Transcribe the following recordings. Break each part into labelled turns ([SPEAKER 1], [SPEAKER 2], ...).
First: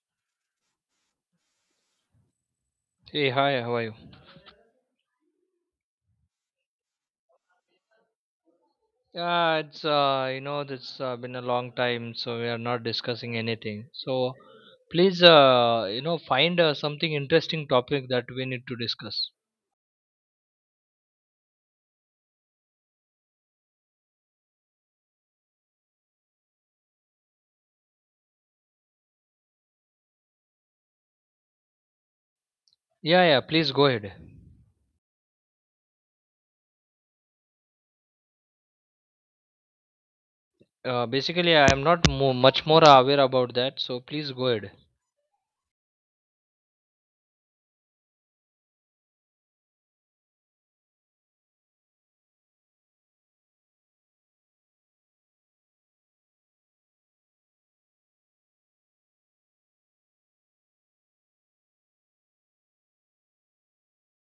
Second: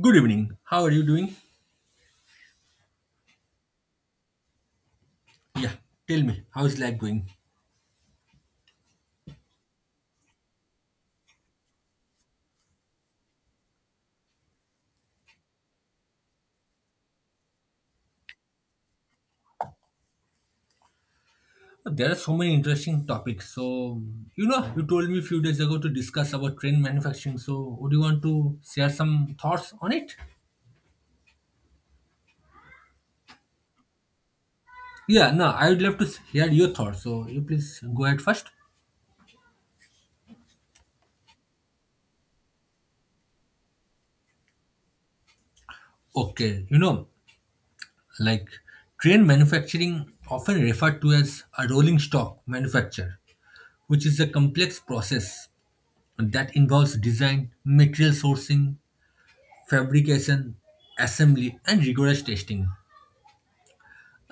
[SPEAKER 1] Good evening. How are you doing?
[SPEAKER 2] Hey, hi, how are you?
[SPEAKER 1] Yeah, tell me, how is life going?
[SPEAKER 2] Yeah, it's been a long time, so we are not discussing anything. So, please, find something interesting topic that we need to discuss.
[SPEAKER 1] There are so many interesting topics. So, you know, you told me a few days ago to discuss about train manufacturing. So, would you want to share some thoughts on it?
[SPEAKER 2] Yeah, yeah, please go ahead.
[SPEAKER 1] Yeah, no, I would love to hear your thoughts. So, you please go ahead first.
[SPEAKER 2] Basically, I am not mo much more aware about that, so please go ahead.
[SPEAKER 1] Okay, you know, like train manufacturing often referred to as a rolling stock manufacture, which is a complex process that involves design, material sourcing, fabrication, assembly, and rigorous testing.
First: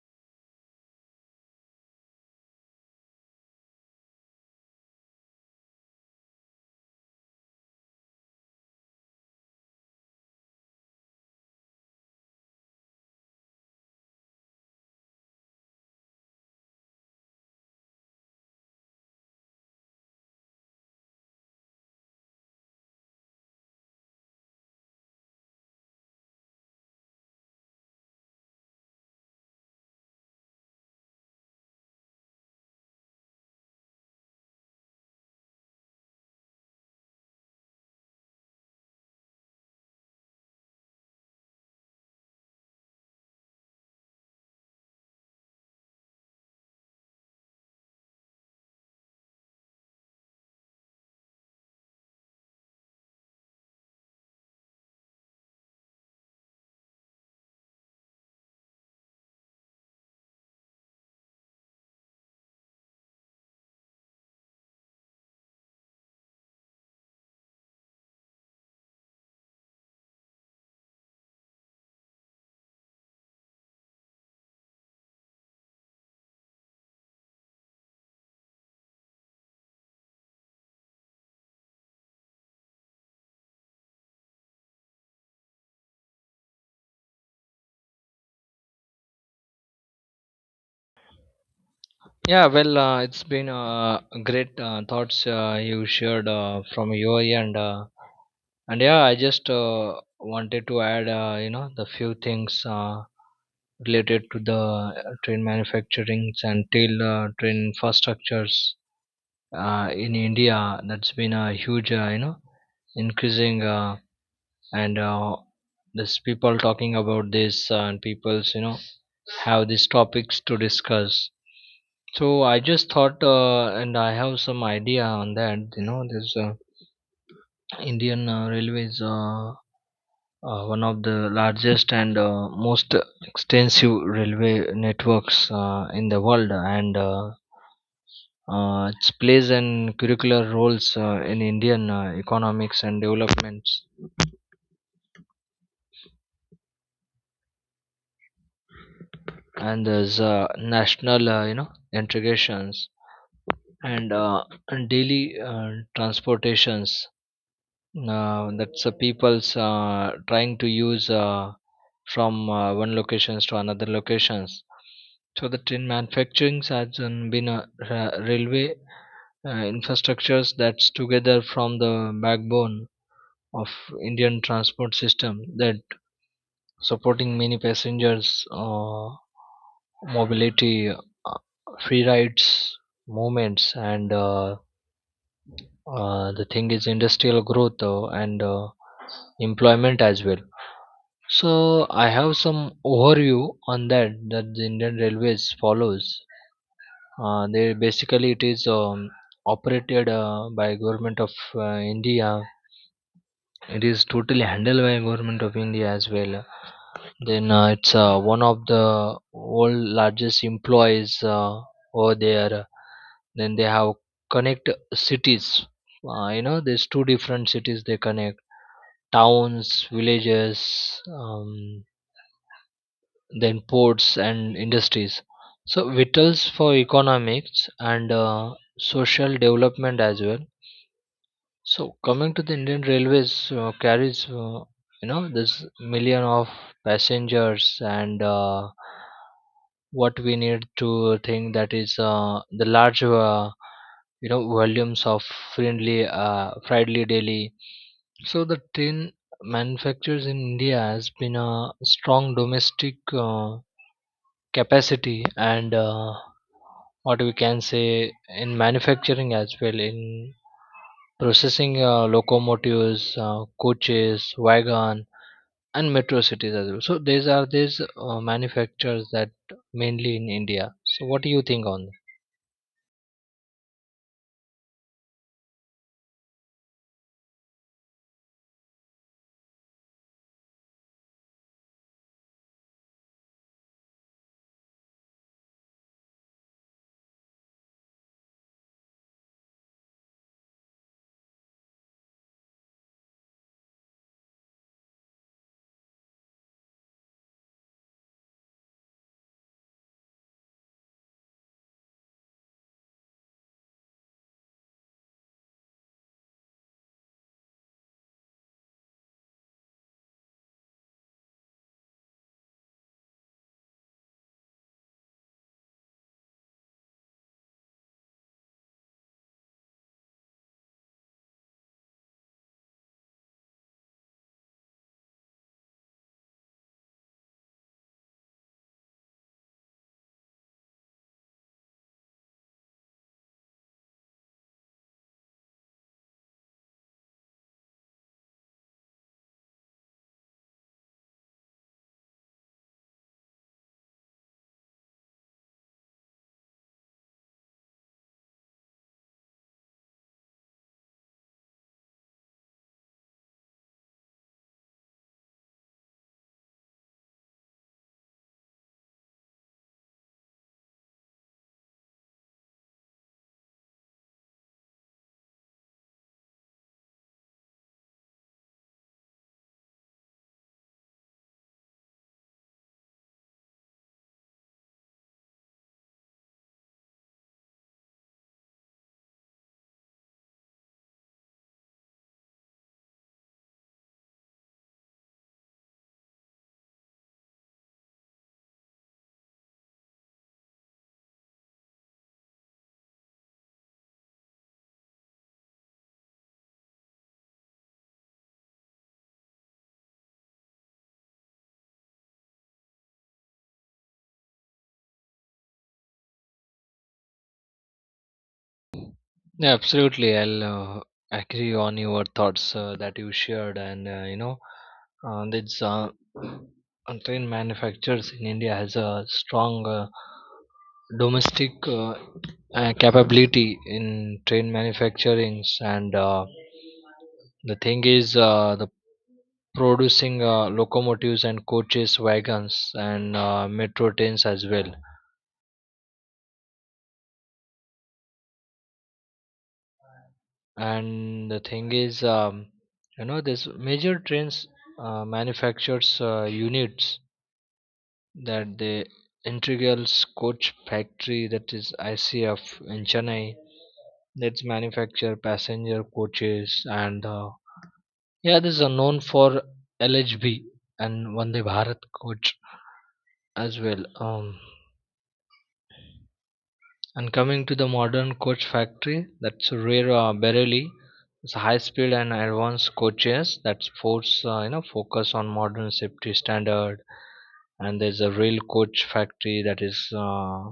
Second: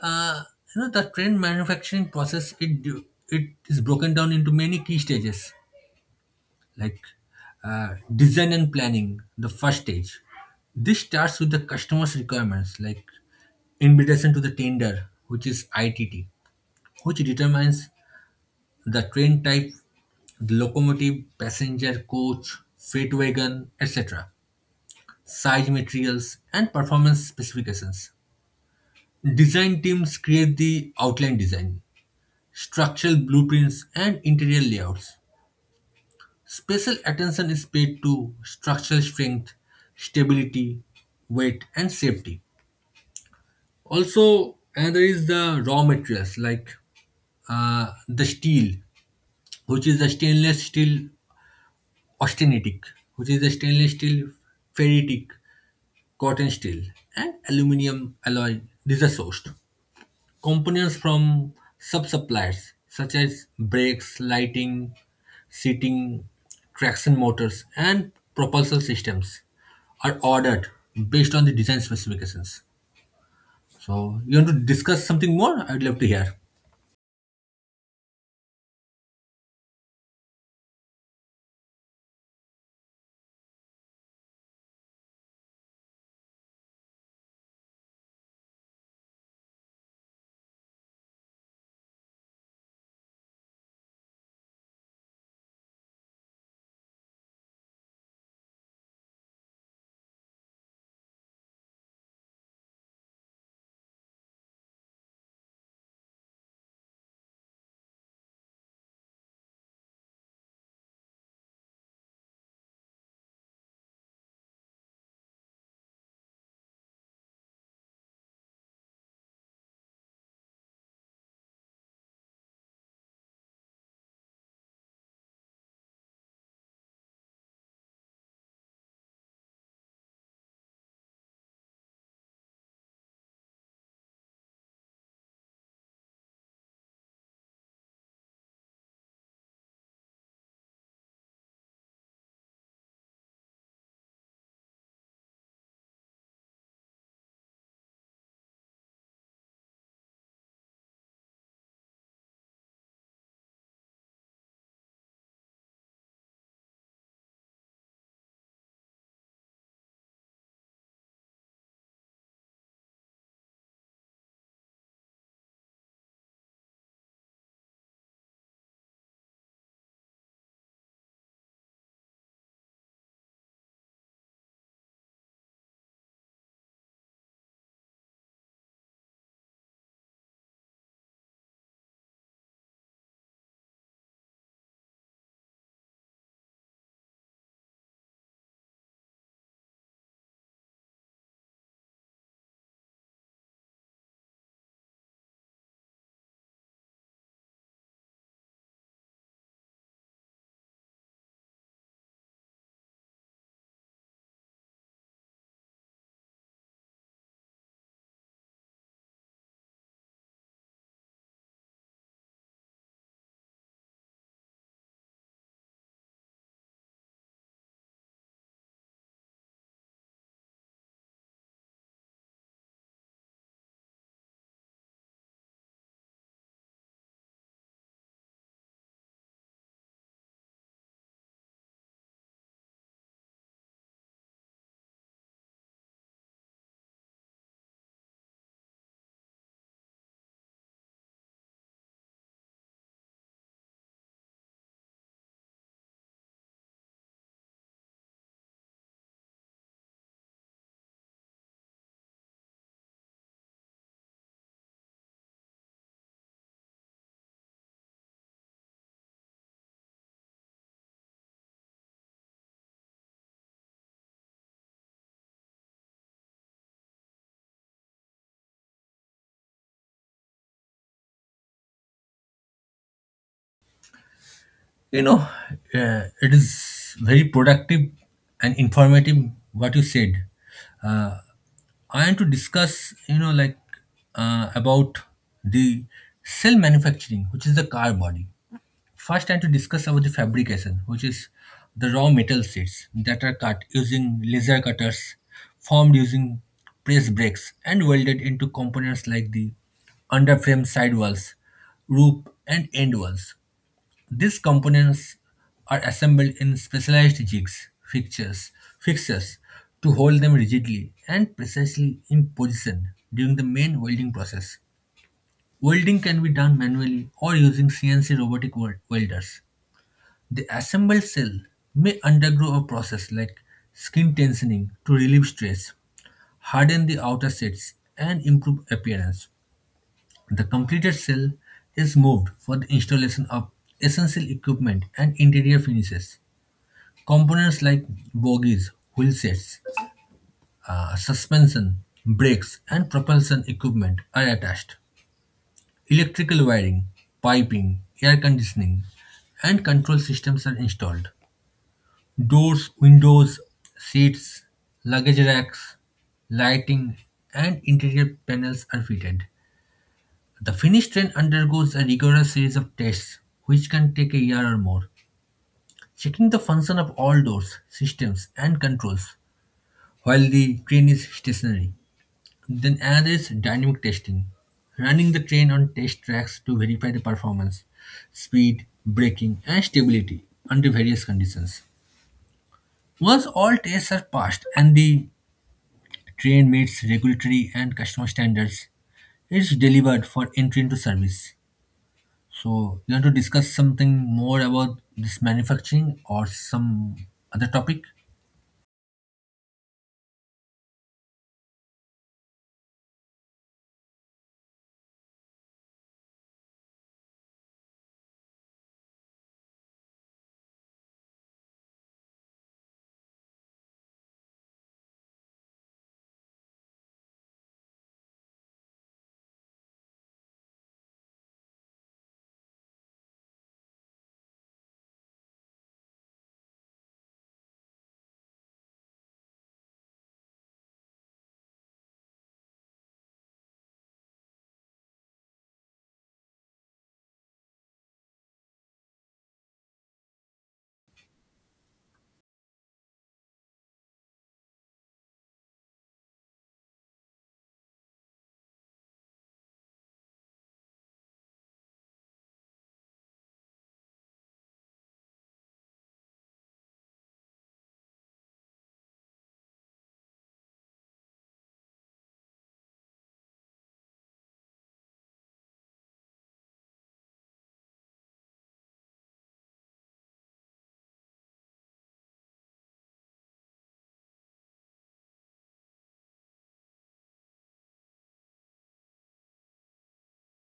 [SPEAKER 1] Uh, you know, the train manufacturing process it is broken down into many key stages, like uh, design and planning, the first stage. This starts with the customer's requirements, like invitation to the tender, which is ITT, which determines the train type, the locomotive, passenger, coach, freight wagon, etc., size materials, and performance specifications. Design teams create the outline design, structural blueprints, and interior layouts. Special attention is paid to structural strength, stability, weight, and safety. Also, another is the raw materials like the steel, which is the stainless steel austenitic, which is the stainless steel ferritic, cotton steel, and aluminum alloy. These are sourced. Components from sub-suppliers such as brakes, lighting, seating, traction motors, and propulsion systems are ordered based on the design specifications. So, you want to discuss something more? I'd love to hear.
[SPEAKER 2] Yeah, well, it's been great thoughts you shared from your end, and yeah, I just wanted to add, the few things. Related to the train manufacturings and till train infrastructures in India. That's been a huge, increasing and there's people talking about this and people's have these topics to discuss. So I just thought, and I have some idea on that. You know, this Indian Railways. One of the largest and most extensive railway networks in the world and it plays an curricular roles in Indian economics and developments and there's national integrations and, uh, and daily transportations that's the people's trying to use from one locations to another locations. So the train manufacturing has been a railway infrastructures that's together from the backbone of Indian transport system that supporting many passengers mobility, free rides, movements, and the thing is industrial growth and employment as well. So I have some overview on that that the Indian Railways follows. They basically it is operated by government of India. It is totally handled by government of India as well. Then it's one of the world largest employees over there. Then they have connect cities. You know, there's two different cities they connect towns, villages. Then ports and industries so vitals for economics and social development as well. So coming to the Indian railways carries this million of passengers and what we need to think that is the large volumes of friendly daily. So the tin manufacturers in India has been a strong domestic capacity and what we can say in manufacturing as well in processing locomotives coaches wagon and metro cities as well. So these are these manufacturers that mainly in India, so what do you think on?
[SPEAKER 1] You know, it is very productive and informative what you said. Uh, I want to discuss, you know, like about the cell manufacturing, which is the car body. First, time to discuss about the fabrication, which is the raw metal sheets that are cut using laser cutters, formed using press brakes, and welded into components like the underframe sidewalls, roof, and end walls. These components are assembled in specialized jigs, fixtures to hold them rigidly and precisely in position during the main welding process. Welding can be done manually or using CNC welders. The assembled cell may undergo a process like skin tensioning to relieve stress, harden the outer sets, and improve appearance. The completed cell is moved for the installation of essential equipment and interior finishes. Components like bogies, wheel sets, suspension, brakes, and propulsion equipment are attached. Electrical wiring, piping, air conditioning, and control systems are installed. Doors, windows, seats, luggage racks, lighting, and interior panels are fitted. The finished train undergoes a rigorous series of tests, which can take a year or more, checking the function of all doors, systems, and controls while the train is stationary. Then another is dynamic testing, running the train on test tracks to verify the performance, speed, braking, and stability under various conditions. Once all tests are passed and the train meets regulatory and customer standards, it's delivered for entry into service. So, you want to discuss something more about this manufacturing or some other topic?
[SPEAKER 2] Yeah, absolutely. I'll agree on your thoughts that you shared, and this train manufacturers in India has a strong domestic capability in train manufacturings, and the thing is, the producing locomotives and coaches, wagons, and metro trains as well. And the thing is this major trains manufactures units that the integrals coach factory that is ICF in Chennai, that's manufacture passenger coaches and yeah, this is a known for LHB and Vande Bharat coach as well. And coming to the modern coach factory, that's rare Berylli. It's high speed and advanced coaches that force focus on modern safety standard. And there's a real coach factory that is uh,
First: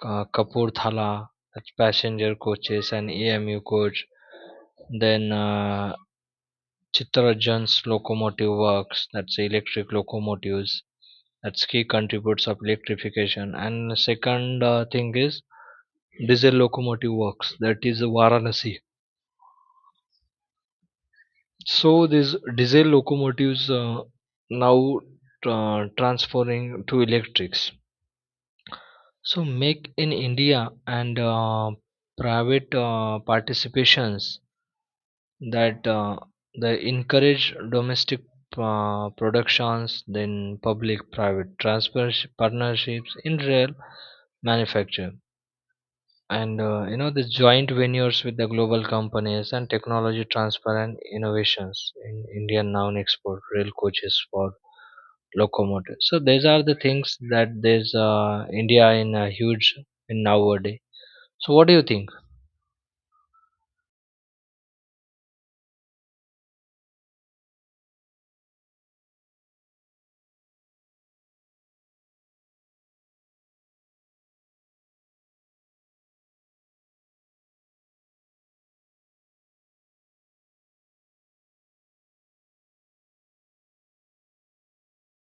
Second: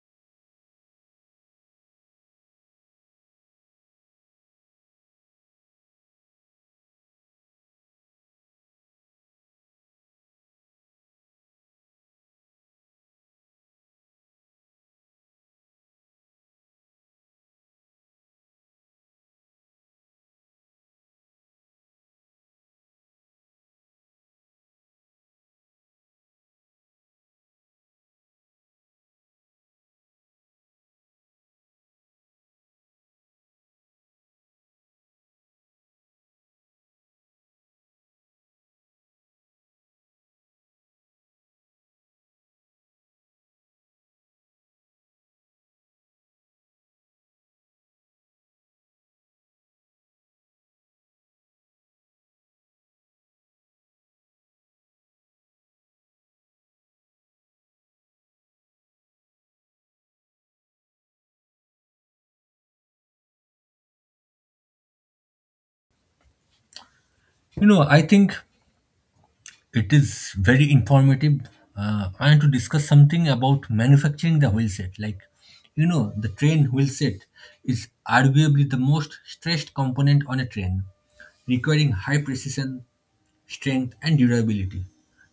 [SPEAKER 2] Ka- Kapoor Thala, that's passenger coaches and AMU coach. Then Chittarajan's locomotive works, that's electric locomotives. That's key contributes of electrification. And second thing is diesel locomotive works that is Varanasi. So these diesel locomotives now transferring to electrics. So make in India and private participations that they encourage domestic productions, then public private transfers partnerships in rail manufacture and the joint ventures with the global companies and technology transfer and innovations in Indian noun export rail coaches for locomotive. So these are the things that there's India in a huge in nowadays. So what do you think?
[SPEAKER 1] You know, I think it is very informative. I want to discuss something about manufacturing the wheel set. Like, you know, the train wheel set is arguably the most stressed component on a train, requiring high precision, strength, and durability.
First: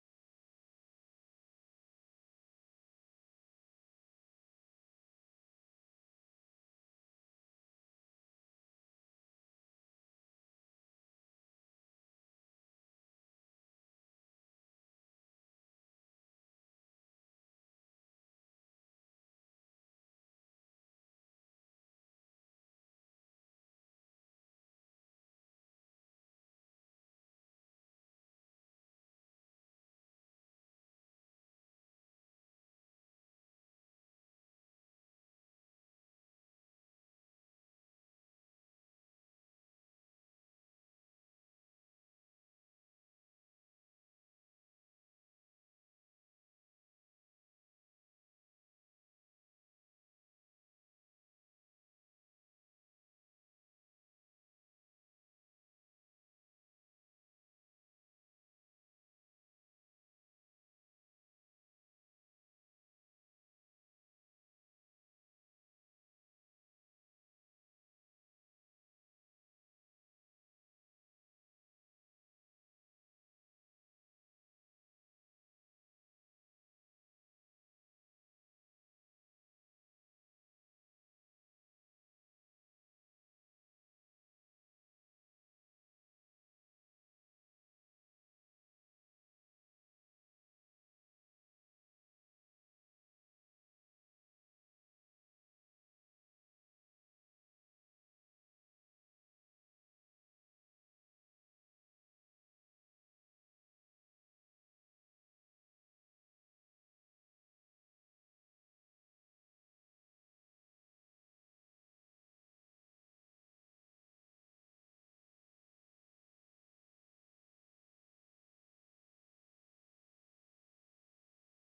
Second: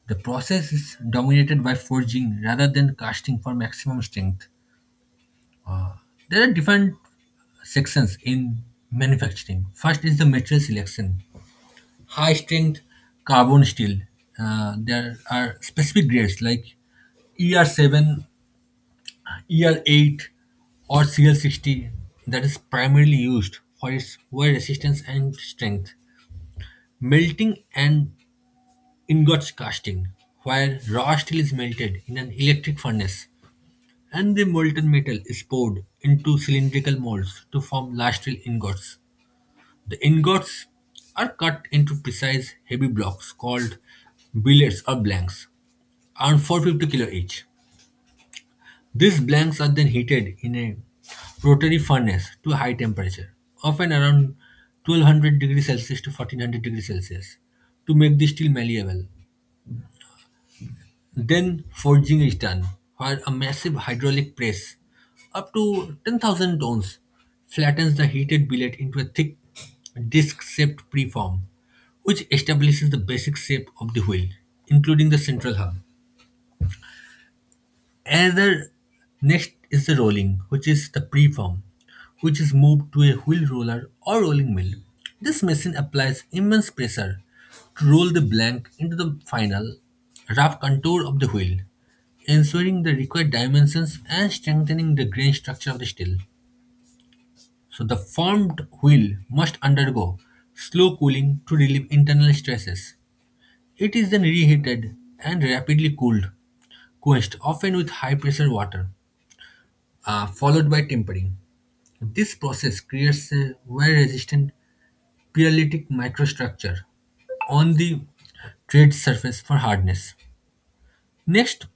[SPEAKER 1] The process is dominated by forging rather than casting for maximum strength. There are different sections in manufacturing. First is the material selection. High strength carbon steel. There are specific grades like ER7, ER8, or CL60 that is primarily used for its wear resistance and strength. Melting and ingots casting, where raw steel is melted in an electric furnace and the molten metal is poured into cylindrical molds to form large steel ingots. The ingots are cut into precise heavy blocks called billets or blanks, around 450 kilo each. These blanks are then heated in a rotary furnace to a high temperature, often around 1200 degrees Celsius to 1400 degrees Celsius, to make the steel malleable. Then forging is done, where a massive hydraulic press, up to 10,000 tons, flattens the heated billet into a thick disc-shaped preform, which establishes the basic shape of the wheel, including the central hub. Another next is the rolling, which is the preform, which is moved to a wheel roller or rolling mill. This machine applies immense pressure to roll the blank into the final rough contour of the wheel, ensuring the required dimensions and strengthening the grain structure of the steel. So the formed wheel must undergo slow cooling to relieve internal stresses. It is then reheated and rapidly cooled, quenched often with high pressure water followed by tempering. This process creates a wear-resistant pyrolytic microstructure on the trade surface for hardness. Next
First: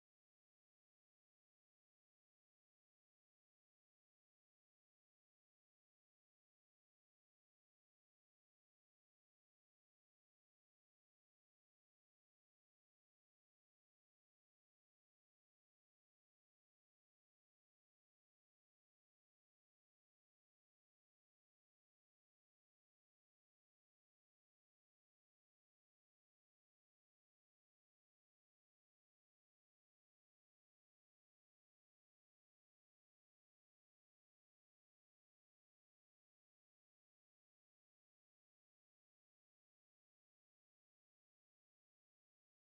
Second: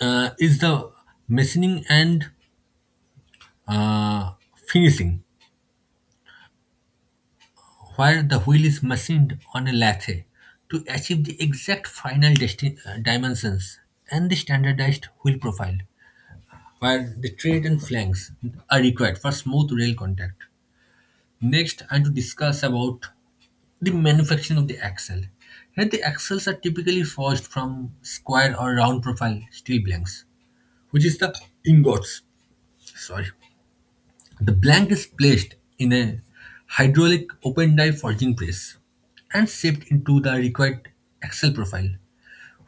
[SPEAKER 1] is the machining and finishing, where the wheel is machined on a lathe to achieve the exact final dimensions and the standardized wheel profile, where the tread and flanks are required for smooth rail contact. Next, I want to discuss about the manufacturing of the axle. Here, the axles are typically forged from square or round profile steel blanks, which is the ingots. Sorry. The blank is placed in a hydraulic open die forging press and shaped into the required axle profile,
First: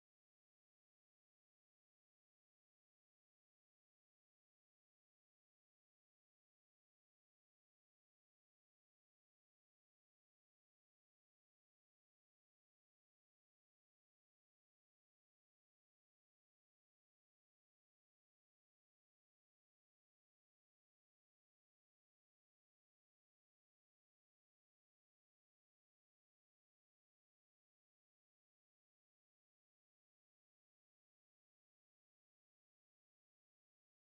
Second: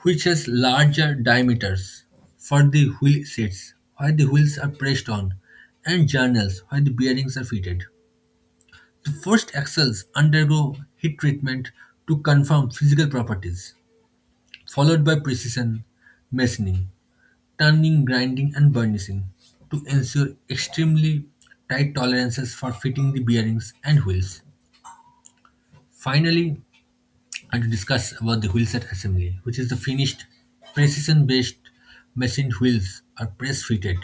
[SPEAKER 1] which has larger diameters for the wheel sets, where the wheels are pressed on, and journals, where the bearings are fitted. The first axles undergo heat treatment to confirm physical properties, followed by precision machining, turning, grinding, and burnishing to ensure extremely tight tolerances for fitting the bearings and wheels. Finally, I want to discuss about the wheelset assembly, which is the finished precision-based machined wheels are press-fitted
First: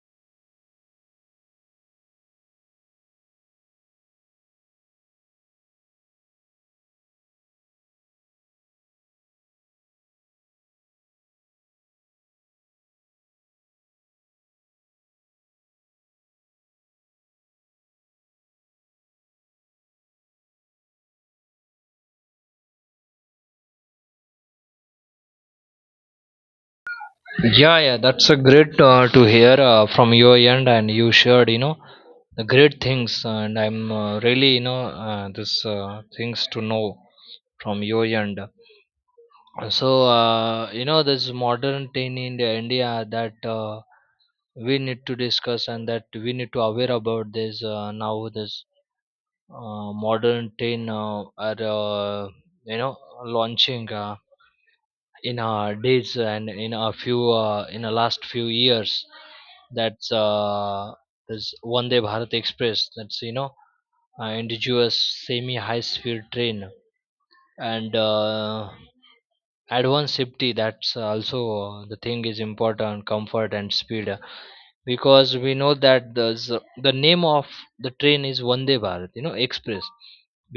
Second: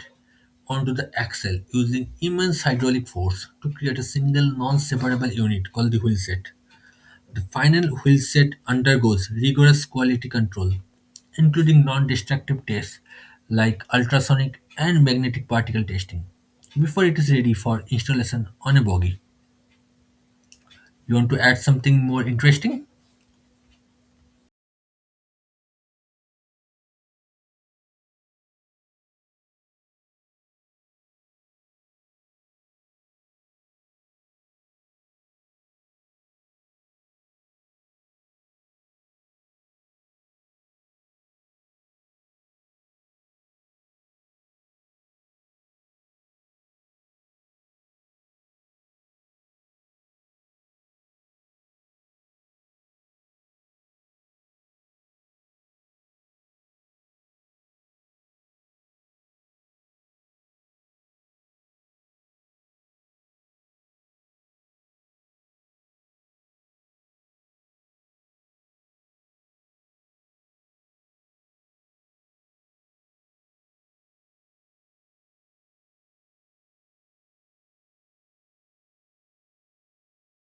[SPEAKER 1] onto the axle using immense hydraulic force to create a single non-separable unit called the wheelset. The final wheelset undergoes rigorous quality control, including non-destructive tests like ultrasonic and magnetic particle testing, before it is ready for installation on a bogey. You want to add something more interesting?
[SPEAKER 2] Yeah, yeah, that's a great to hear from your end, and you shared the great things, and I'm really you know this things to know from your end. So this modern teen in the India that we need to discuss and that we need to aware about this now. This modern teen are uh, you know launching in our days and in a few in the last few years. That's this Vande Bharat Express. That's indigenous semi high speed train and. Advanced safety, that's also the thing is important comfort and speed, because we know that the name of the train is Vande Bharat express,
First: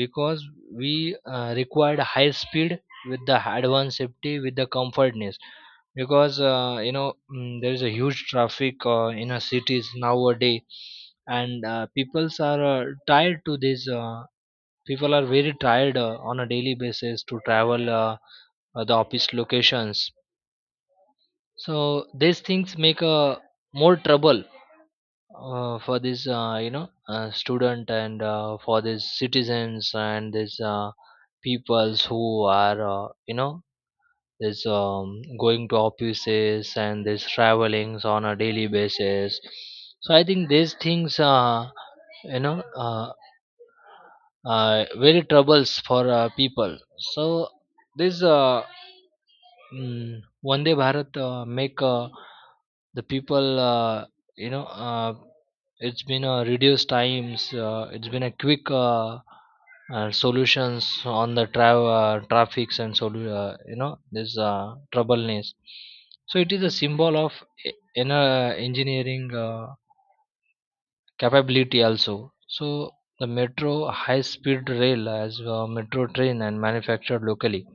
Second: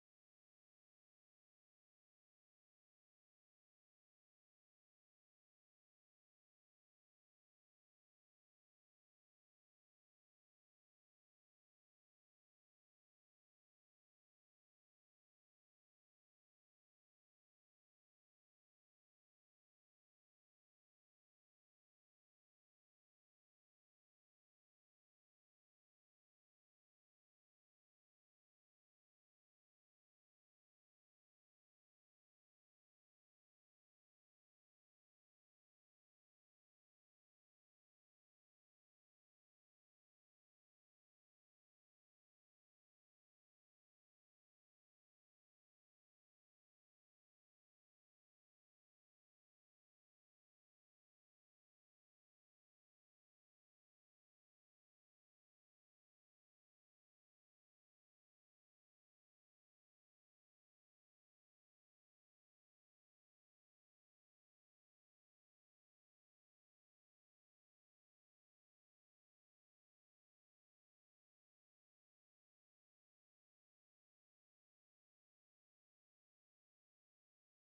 [SPEAKER 2] because we required high speed with the advanced safety with the comfortness, because there is a huge traffic in our cities nowadays and peoples are tired to this people are very tired on a daily basis to travel the office locations. So these things make more trouble for this, student and for these citizens and these peoples who are, this going to offices and this travelings on a daily basis. So I think these things are, you know, uh, very troubles for people. So this. Vande Bharat make the people you know uh, it's been a reduced times, it's been a quick solutions on the traffics and this troubleness. So it is a symbol of inner engineering capability also. So the metro high speed rail as metro train and manufactured locally.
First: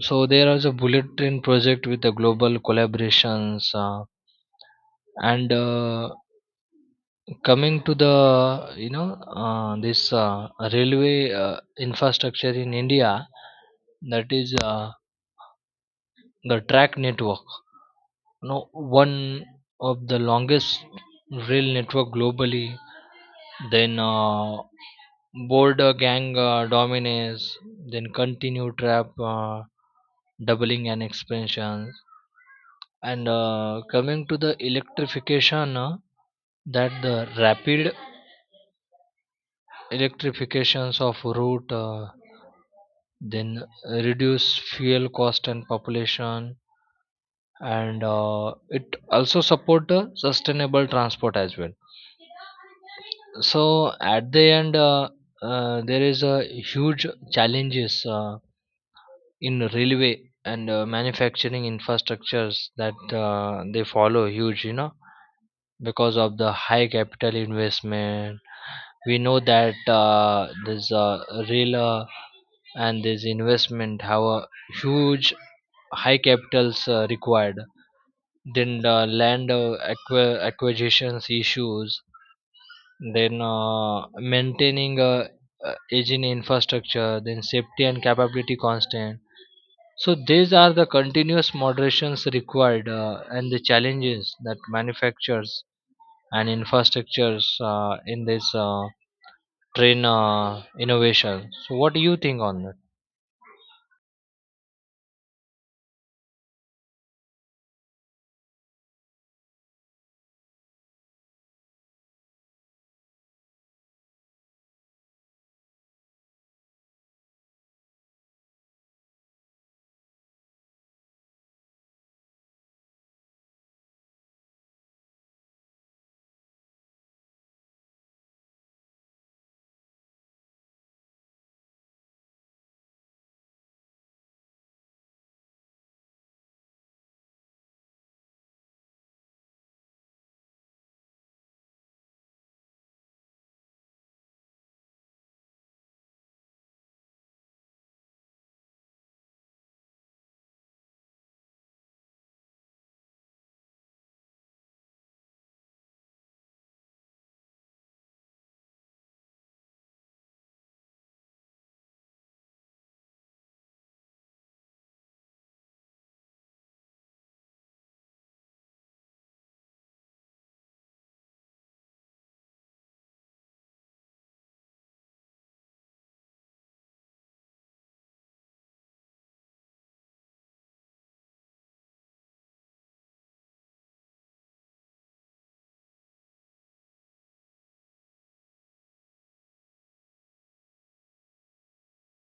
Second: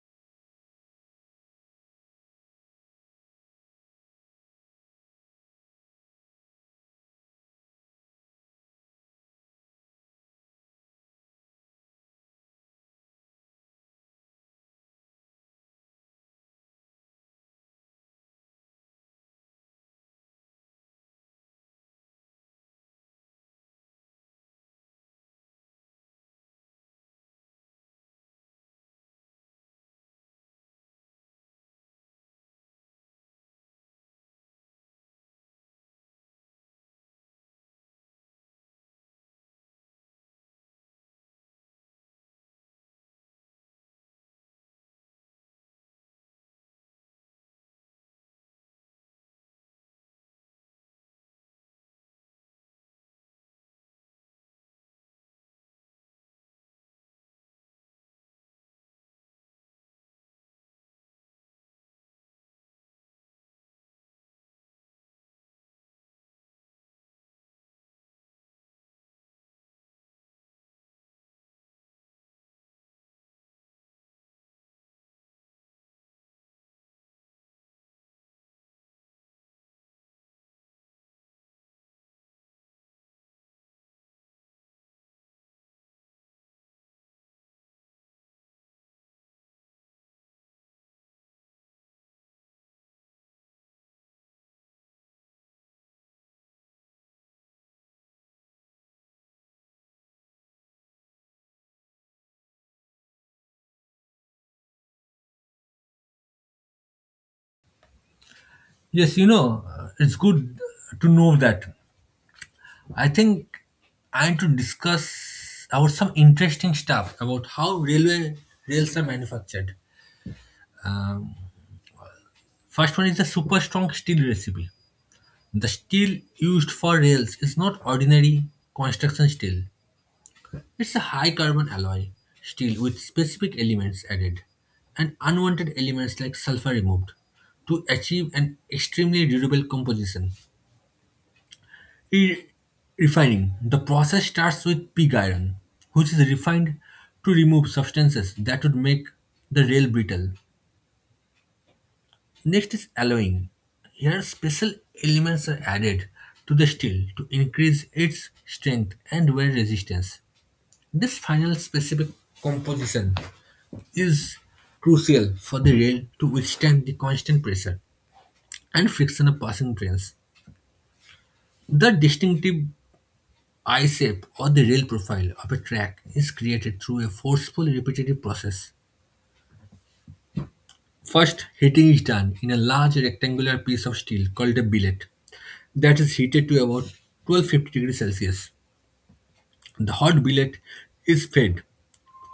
[SPEAKER 2] So there is a bullet train project with the global collaborations and coming to the this railway infrastructure in India, that is the track network. No, one of the longest rail network globally. Then border gang dominates. Then continue trap doubling and expansion. And coming to the electrification, that the rapid electrifications of route, then reduce fuel cost and population, and it also support sustainable transport as well. So at the end, there is a huge challenges in railway and manufacturing infrastructures that they follow huge, because of the high capital investment we know that this real and this investment have a huge high capitals required, then the land acquisitions issues, then maintaining aging infrastructure, then safety and capability constant. So these are the continuous moderations required and the challenges that manufacturers and infrastructures in this train innovation. So, what do you think on that?
[SPEAKER 1] Yes, you know, it's good to know that. I think I need to discuss about some interesting stuff about how railway rails are manufactured. Um, First one is the super strong steel recipe. The steel used for rails is not ordinary construction steel. It's a high carbon alloy steel with specific elements added and unwanted elements like sulfur removed to achieve an extremely durable composition. In refining, the process starts with pig iron, which is refined to remove substances that would make the rail brittle. Next is alloying. Here special elements are added to the steel to increase its strength and wear resistance. This final specific composition is crucial for the rail to withstand the constant pressure and friction of passing trains. The distinctive eye shape or the rail profile of a track is created through a forceful repetitive process. First, heating is done in a large rectangular piece of steel called a billet that is heated to about 1250 degrees Celsius. The hot billet is fed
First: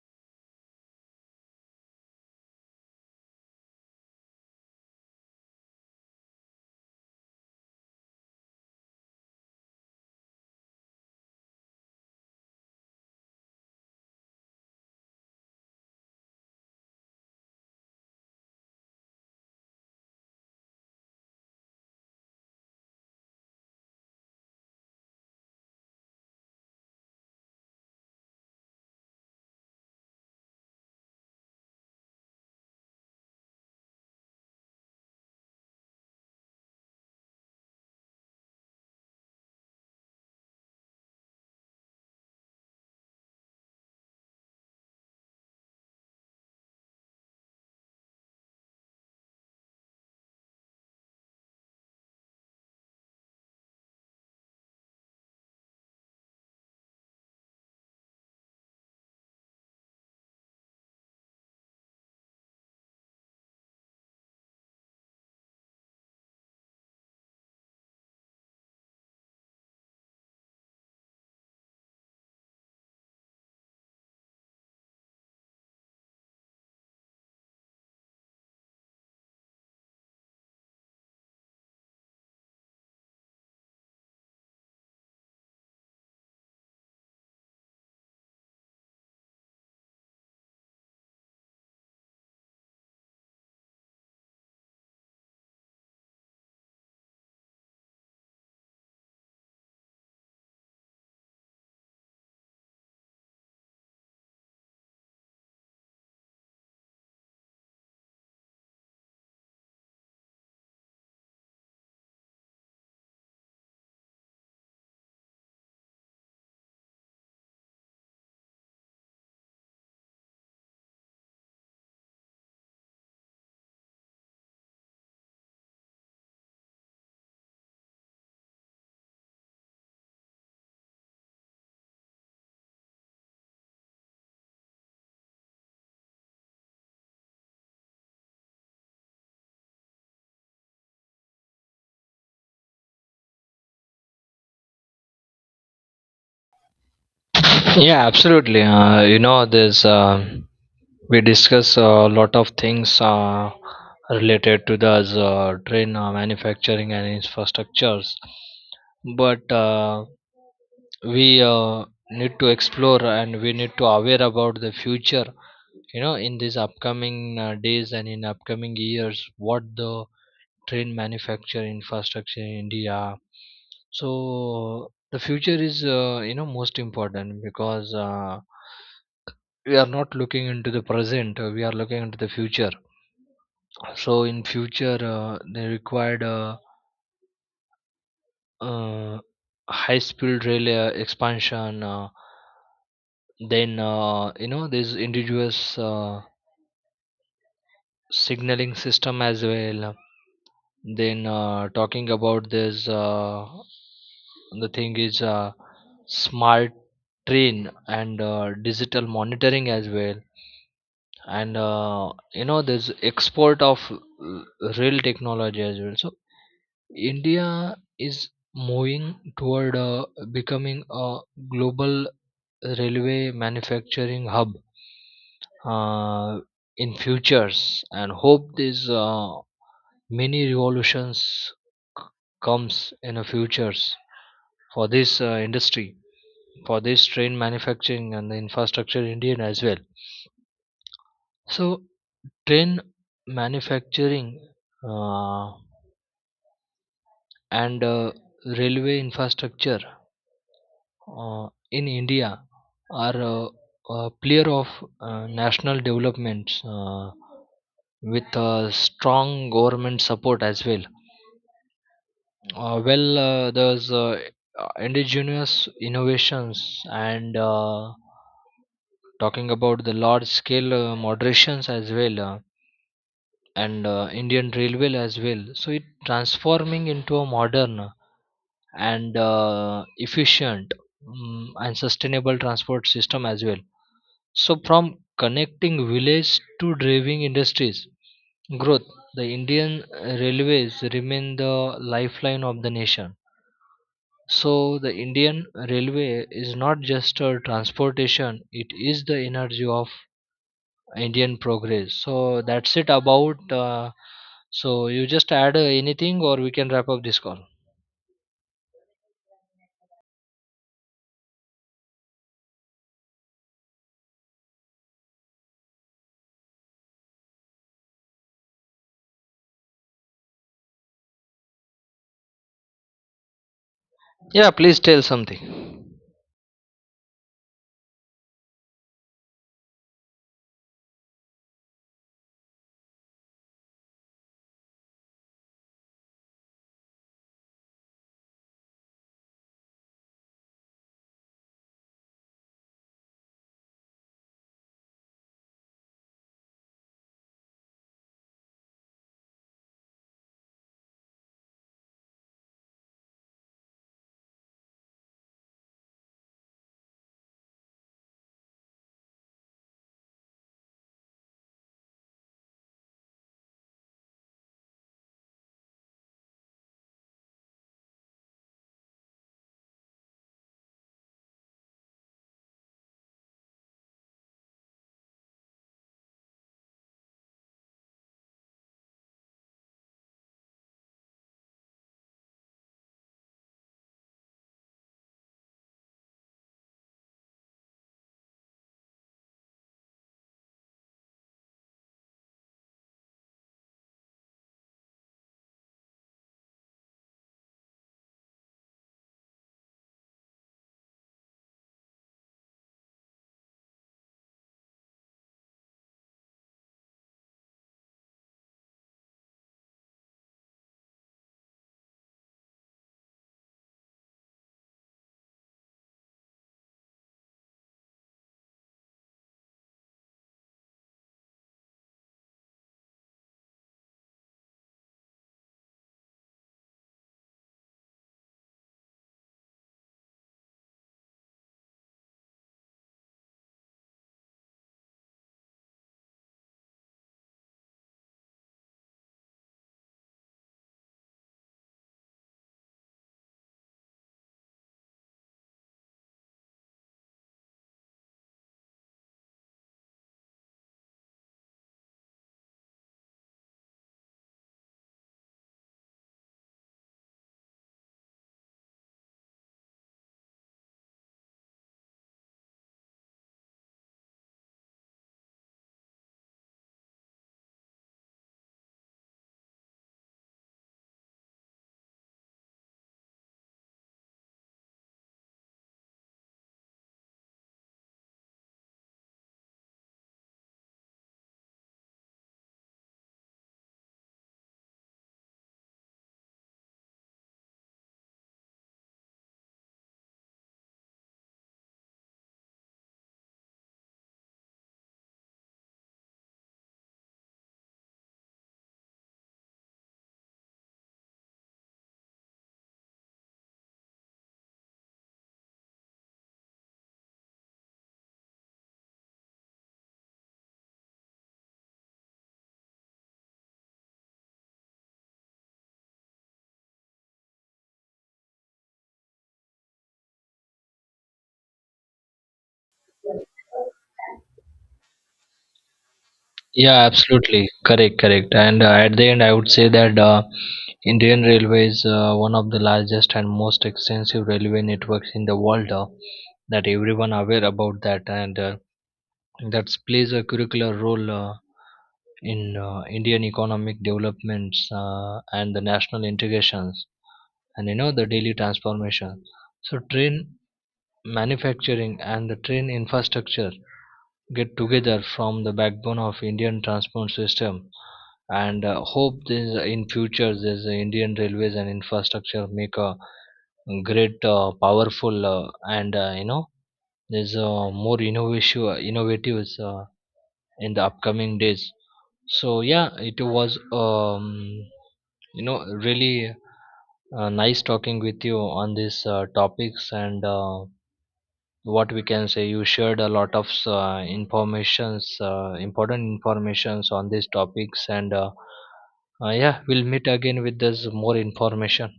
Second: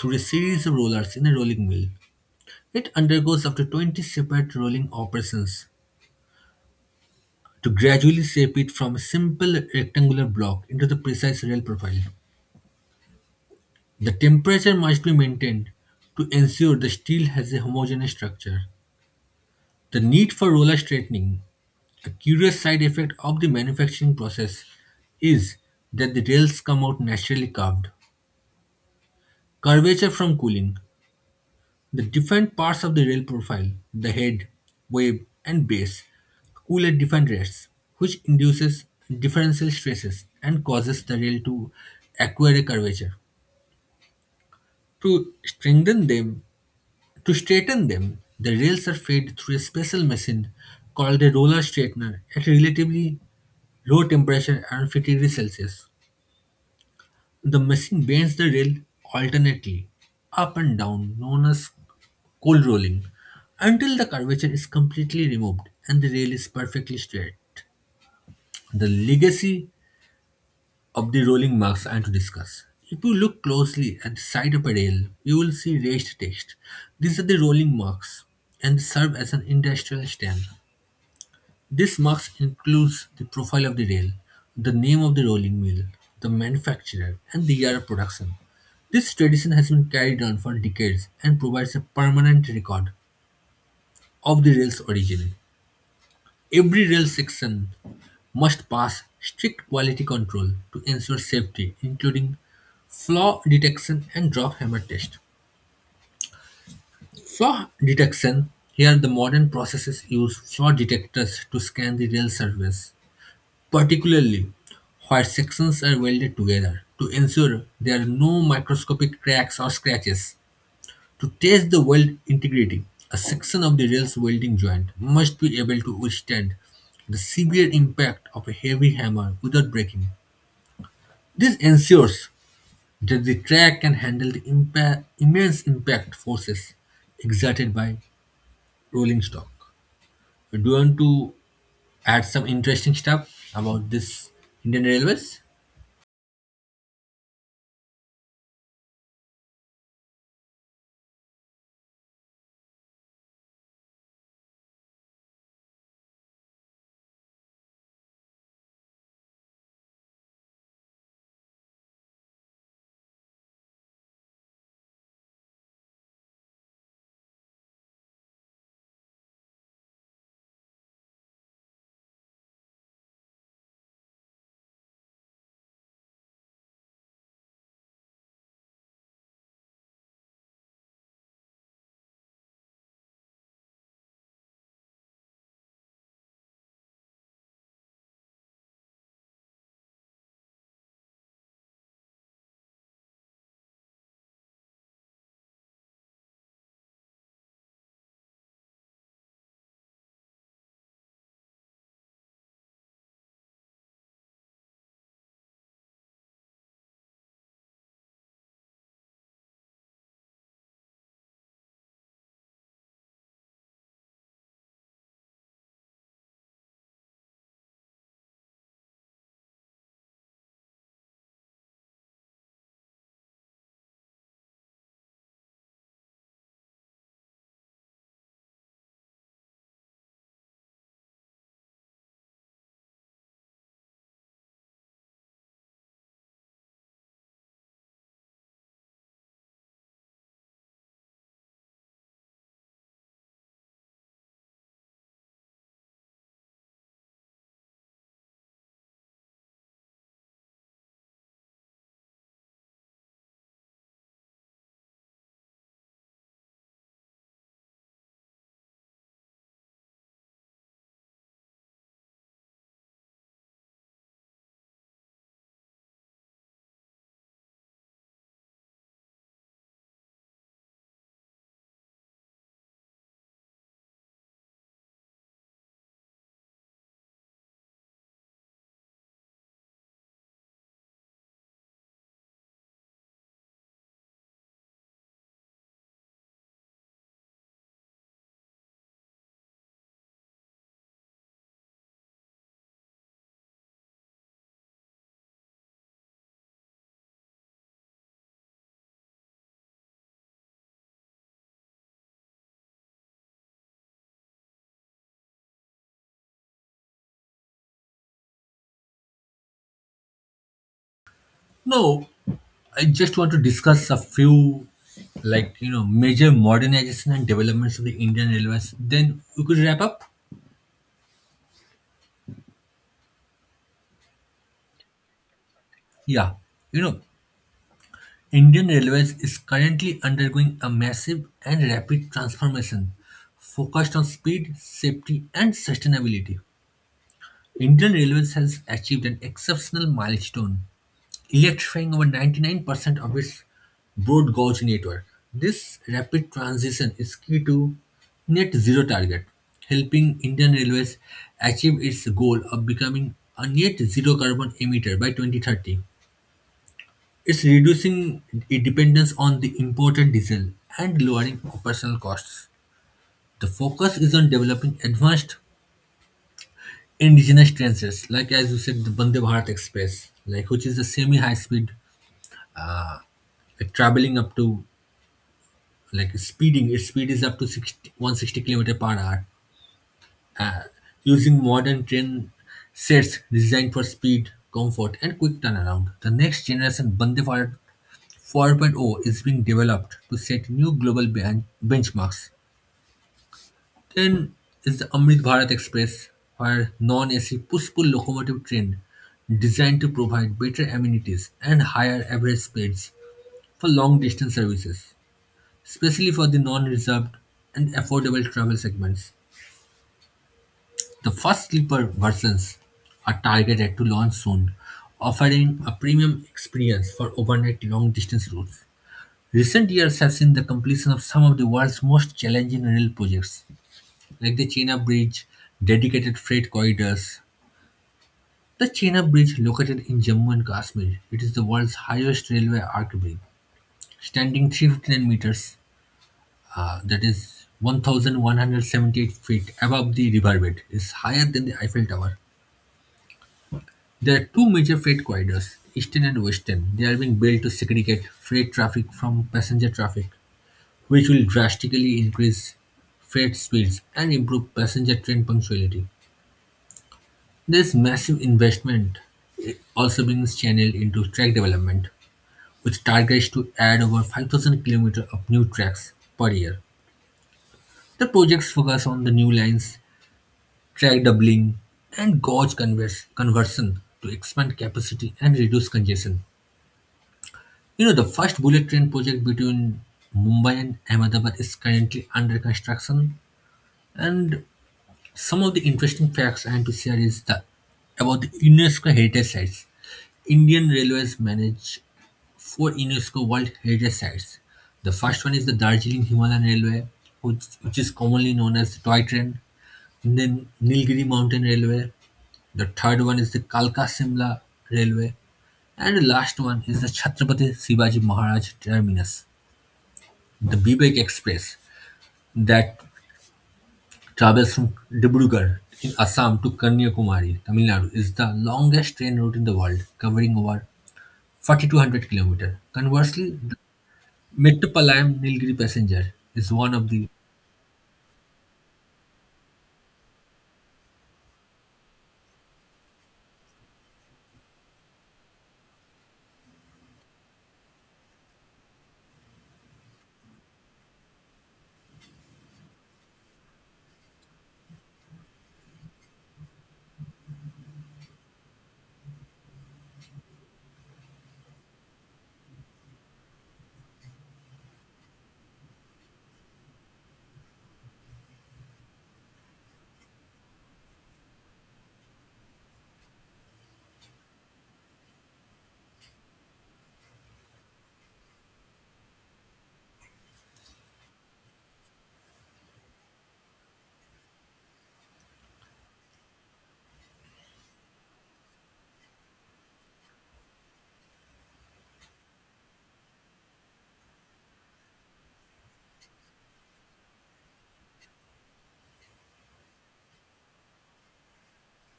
[SPEAKER 1] through a series of rollers in a rolling mill. It undergoes up to 20 separate rolling operations to gradually shape it from a simple rectangular block into the precise rail profile. The temperature must be maintained to ensure the steel has a homogeneous structure. The need for roller straightening, a curious side effect of the manufacturing process, is that the rails come out naturally curved. Curvature from cooling. The different parts of the rail profile, the head, wave, and base, cool at different rates, which induces differential stresses and causes the rail to acquire a curvature. To strengthen them, to straighten them, the rails are fed through a special machine called a roller straightener at a relatively low temperature around 50 degrees Celsius. The machine bends the rail alternately, up and down, known as coal rolling, until the curvature is completely removed and the rail is perfectly straight. The legacy of the rolling marks I am to discuss. If you look closely at the side of a rail, you will see raised text. These are the rolling marks and serve as an industrial stand. This marks includes the profile of the rail, the name of the rolling mill, the manufacturer, and the year of production. This tradition has been carried on for decades and provides a permanent record of the rail's origin. Every rail section must pass strict quality control to ensure safety, including flaw detection and drop hammer test. Flaw detection, here the modern processes use flaw detectors to scan the rail surface, particularly where sections are welded together to ensure there are no microscopic cracks or scratches. To test the weld integrity, a section of the rail's welding joint must be able to withstand the severe impact of a heavy hammer without breaking. This ensures that the track can handle the immense impact forces exerted by rolling stock. Do you want to add some interesting stuff about this Indian Railways?
[SPEAKER 2] Yeah, absolutely. This we discuss a lot of things related to the train manufacturing and infrastructures, but we need to explore and we need to aware about the future. You know, in these upcoming days and in upcoming years, what the train manufacture infrastructure in India. So the future is most important because we are not looking into the present. We are looking into the future. So in future they required uh, high speed rail expansion. Then this indigenous signaling system as well. Then talking about this, the thing is smart train and digital monitoring as well, and this export of rail technology as well. So India is moving toward becoming a global railway manufacturing hub uh, in futures, and hope this. Many revolutions c- comes in the futures for this industry for this train manufacturing and the infrastructure in Indian as well. So train manufacturing uh, and railway infrastructure in India are a player of national developments with strong government support as well. Well, there's indigenous innovations and talking about the large scale moderations as well and Indian railway as well. So it transforming into a modern and efficient and sustainable transport system as well. So from connecting village to driving industries growth, the Indian railways remain the lifeline of the nation. So the Indian railway is not just a transportation; it is the energy of Indian progress. So that's it about. So you just add anything, or we can wrap up this call.
[SPEAKER 1] No, I just want to discuss a few, like, you know, major modernization and developments of the Indian Railways. Then we could wrap up.
[SPEAKER 2] Yeah, please tell something.
[SPEAKER 1] Yeah. You know, Indian Railways is currently undergoing a massive and rapid transformation focused on speed, safety, and sustainability. Indian Railways has achieved an exceptional milestone electrifying over 99% of its broad gauge network. This rapid transition is key to net zero target, helping Indian Railways achieve its goal of becoming a net zero carbon emitter by 2030. It's reducing its dependence on the imported diesel and lowering operational costs. The focus is on developing advanced indigenous trains like as you said, the Bande Bharat Express, like which is a semi-high speed, like traveling up to like speeding its speed is up to sixty one hundred sixty 160 kilometer per hour, using modern train sets designed for speed comfort and quick turnaround. The next generation Vande Bharat 4.0 is being developed to set new global benchmarks. Then is the Amrit Bharat Express, where non-AC push-pull locomotive train designed to provide better amenities and higher average speeds for long distance services, especially for the non-reserved and affordable travel segments. The first sleeper versions are targeted to launch soon, offering a premium experience for overnight long distance routes. Recent years have seen the completion of some of the world's most challenging rail projects, like the China Bridge, dedicated freight corridors. The China Bridge, located in Jammu and Kashmir, it is the world's highest railway arch bridge, standing 359 meters, that is 1178 feet above the riverbed, is higher than the Eiffel Tower. There are two major freight corridors, Eastern and Western. They are being built to segregate freight traffic from passenger traffic, which will drastically increase freight speeds and improve passenger train punctuality. There is massive investment also being channeled into track development, with targets to add over 5,000 km of new tracks per year. The projects focus on the new lines, track doubling, and gauge conversion to expand capacity and reduce congestion. You know, the first bullet train project between Mumbai and Ahmedabad is currently under construction. And some of the interesting facts I have to share is the about the UNESCO heritage sites. Indian Railways manage four UNESCO World Heritage Sites. The first one is the Darjeeling Himalayan Railway, which is commonly known as the Toy Train, and then Nilgiri Mountain Railway. The third one is the Kalka Simla Railway, and the last one is the Chhatrapati Shivaji Maharaj Terminus. The Vivek Express that travels from Dibrugarh in Assam to Kanyakumari, Tamil Nadu, is the longest train route in the world, covering over 4,200 kilometers. Conversely, the Metupalayam Nilgiri passenger is one
[SPEAKER 2] Yeah,
[SPEAKER 1] of the.
[SPEAKER 2] absolutely correct, correct. And at the end, I would say that Indian Railway is one of the largest and most extensive railway networks in the world. That everyone aware about that, and that plays a curricular role. In Indian economic developments and the national integrations and you know the daily transformation. So train manufacturing and the train infrastructure get together from the backbone of Indian transport system and hope this in future this Indian railways and infrastructure make a great powerful and you know there's more innovation innovatives in the upcoming days. So yeah, it was you know, really nice talking with you on these topics and what we can say. You shared a lot of informations, important informations on these topics, and yeah, we'll meet again with this more information.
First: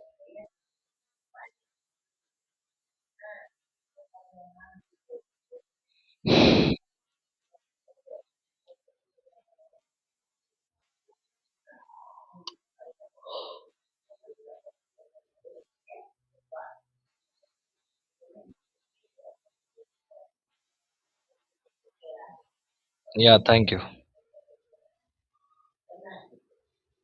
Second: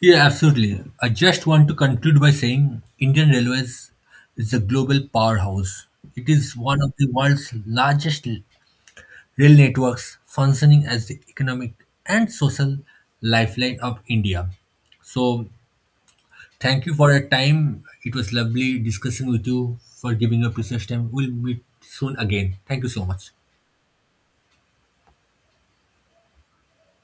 [SPEAKER 1] Yeah, absolutely. I just want to conclude by saying Indian Railways is a global powerhouse. It is one of the world's largest rail networks, functioning as the economic and social lifeline of India. So, thank you for your time. It was lovely discussing with you for giving up research time. We'll meet soon again. Thank you so much.
[SPEAKER 2] Yeah, thank you.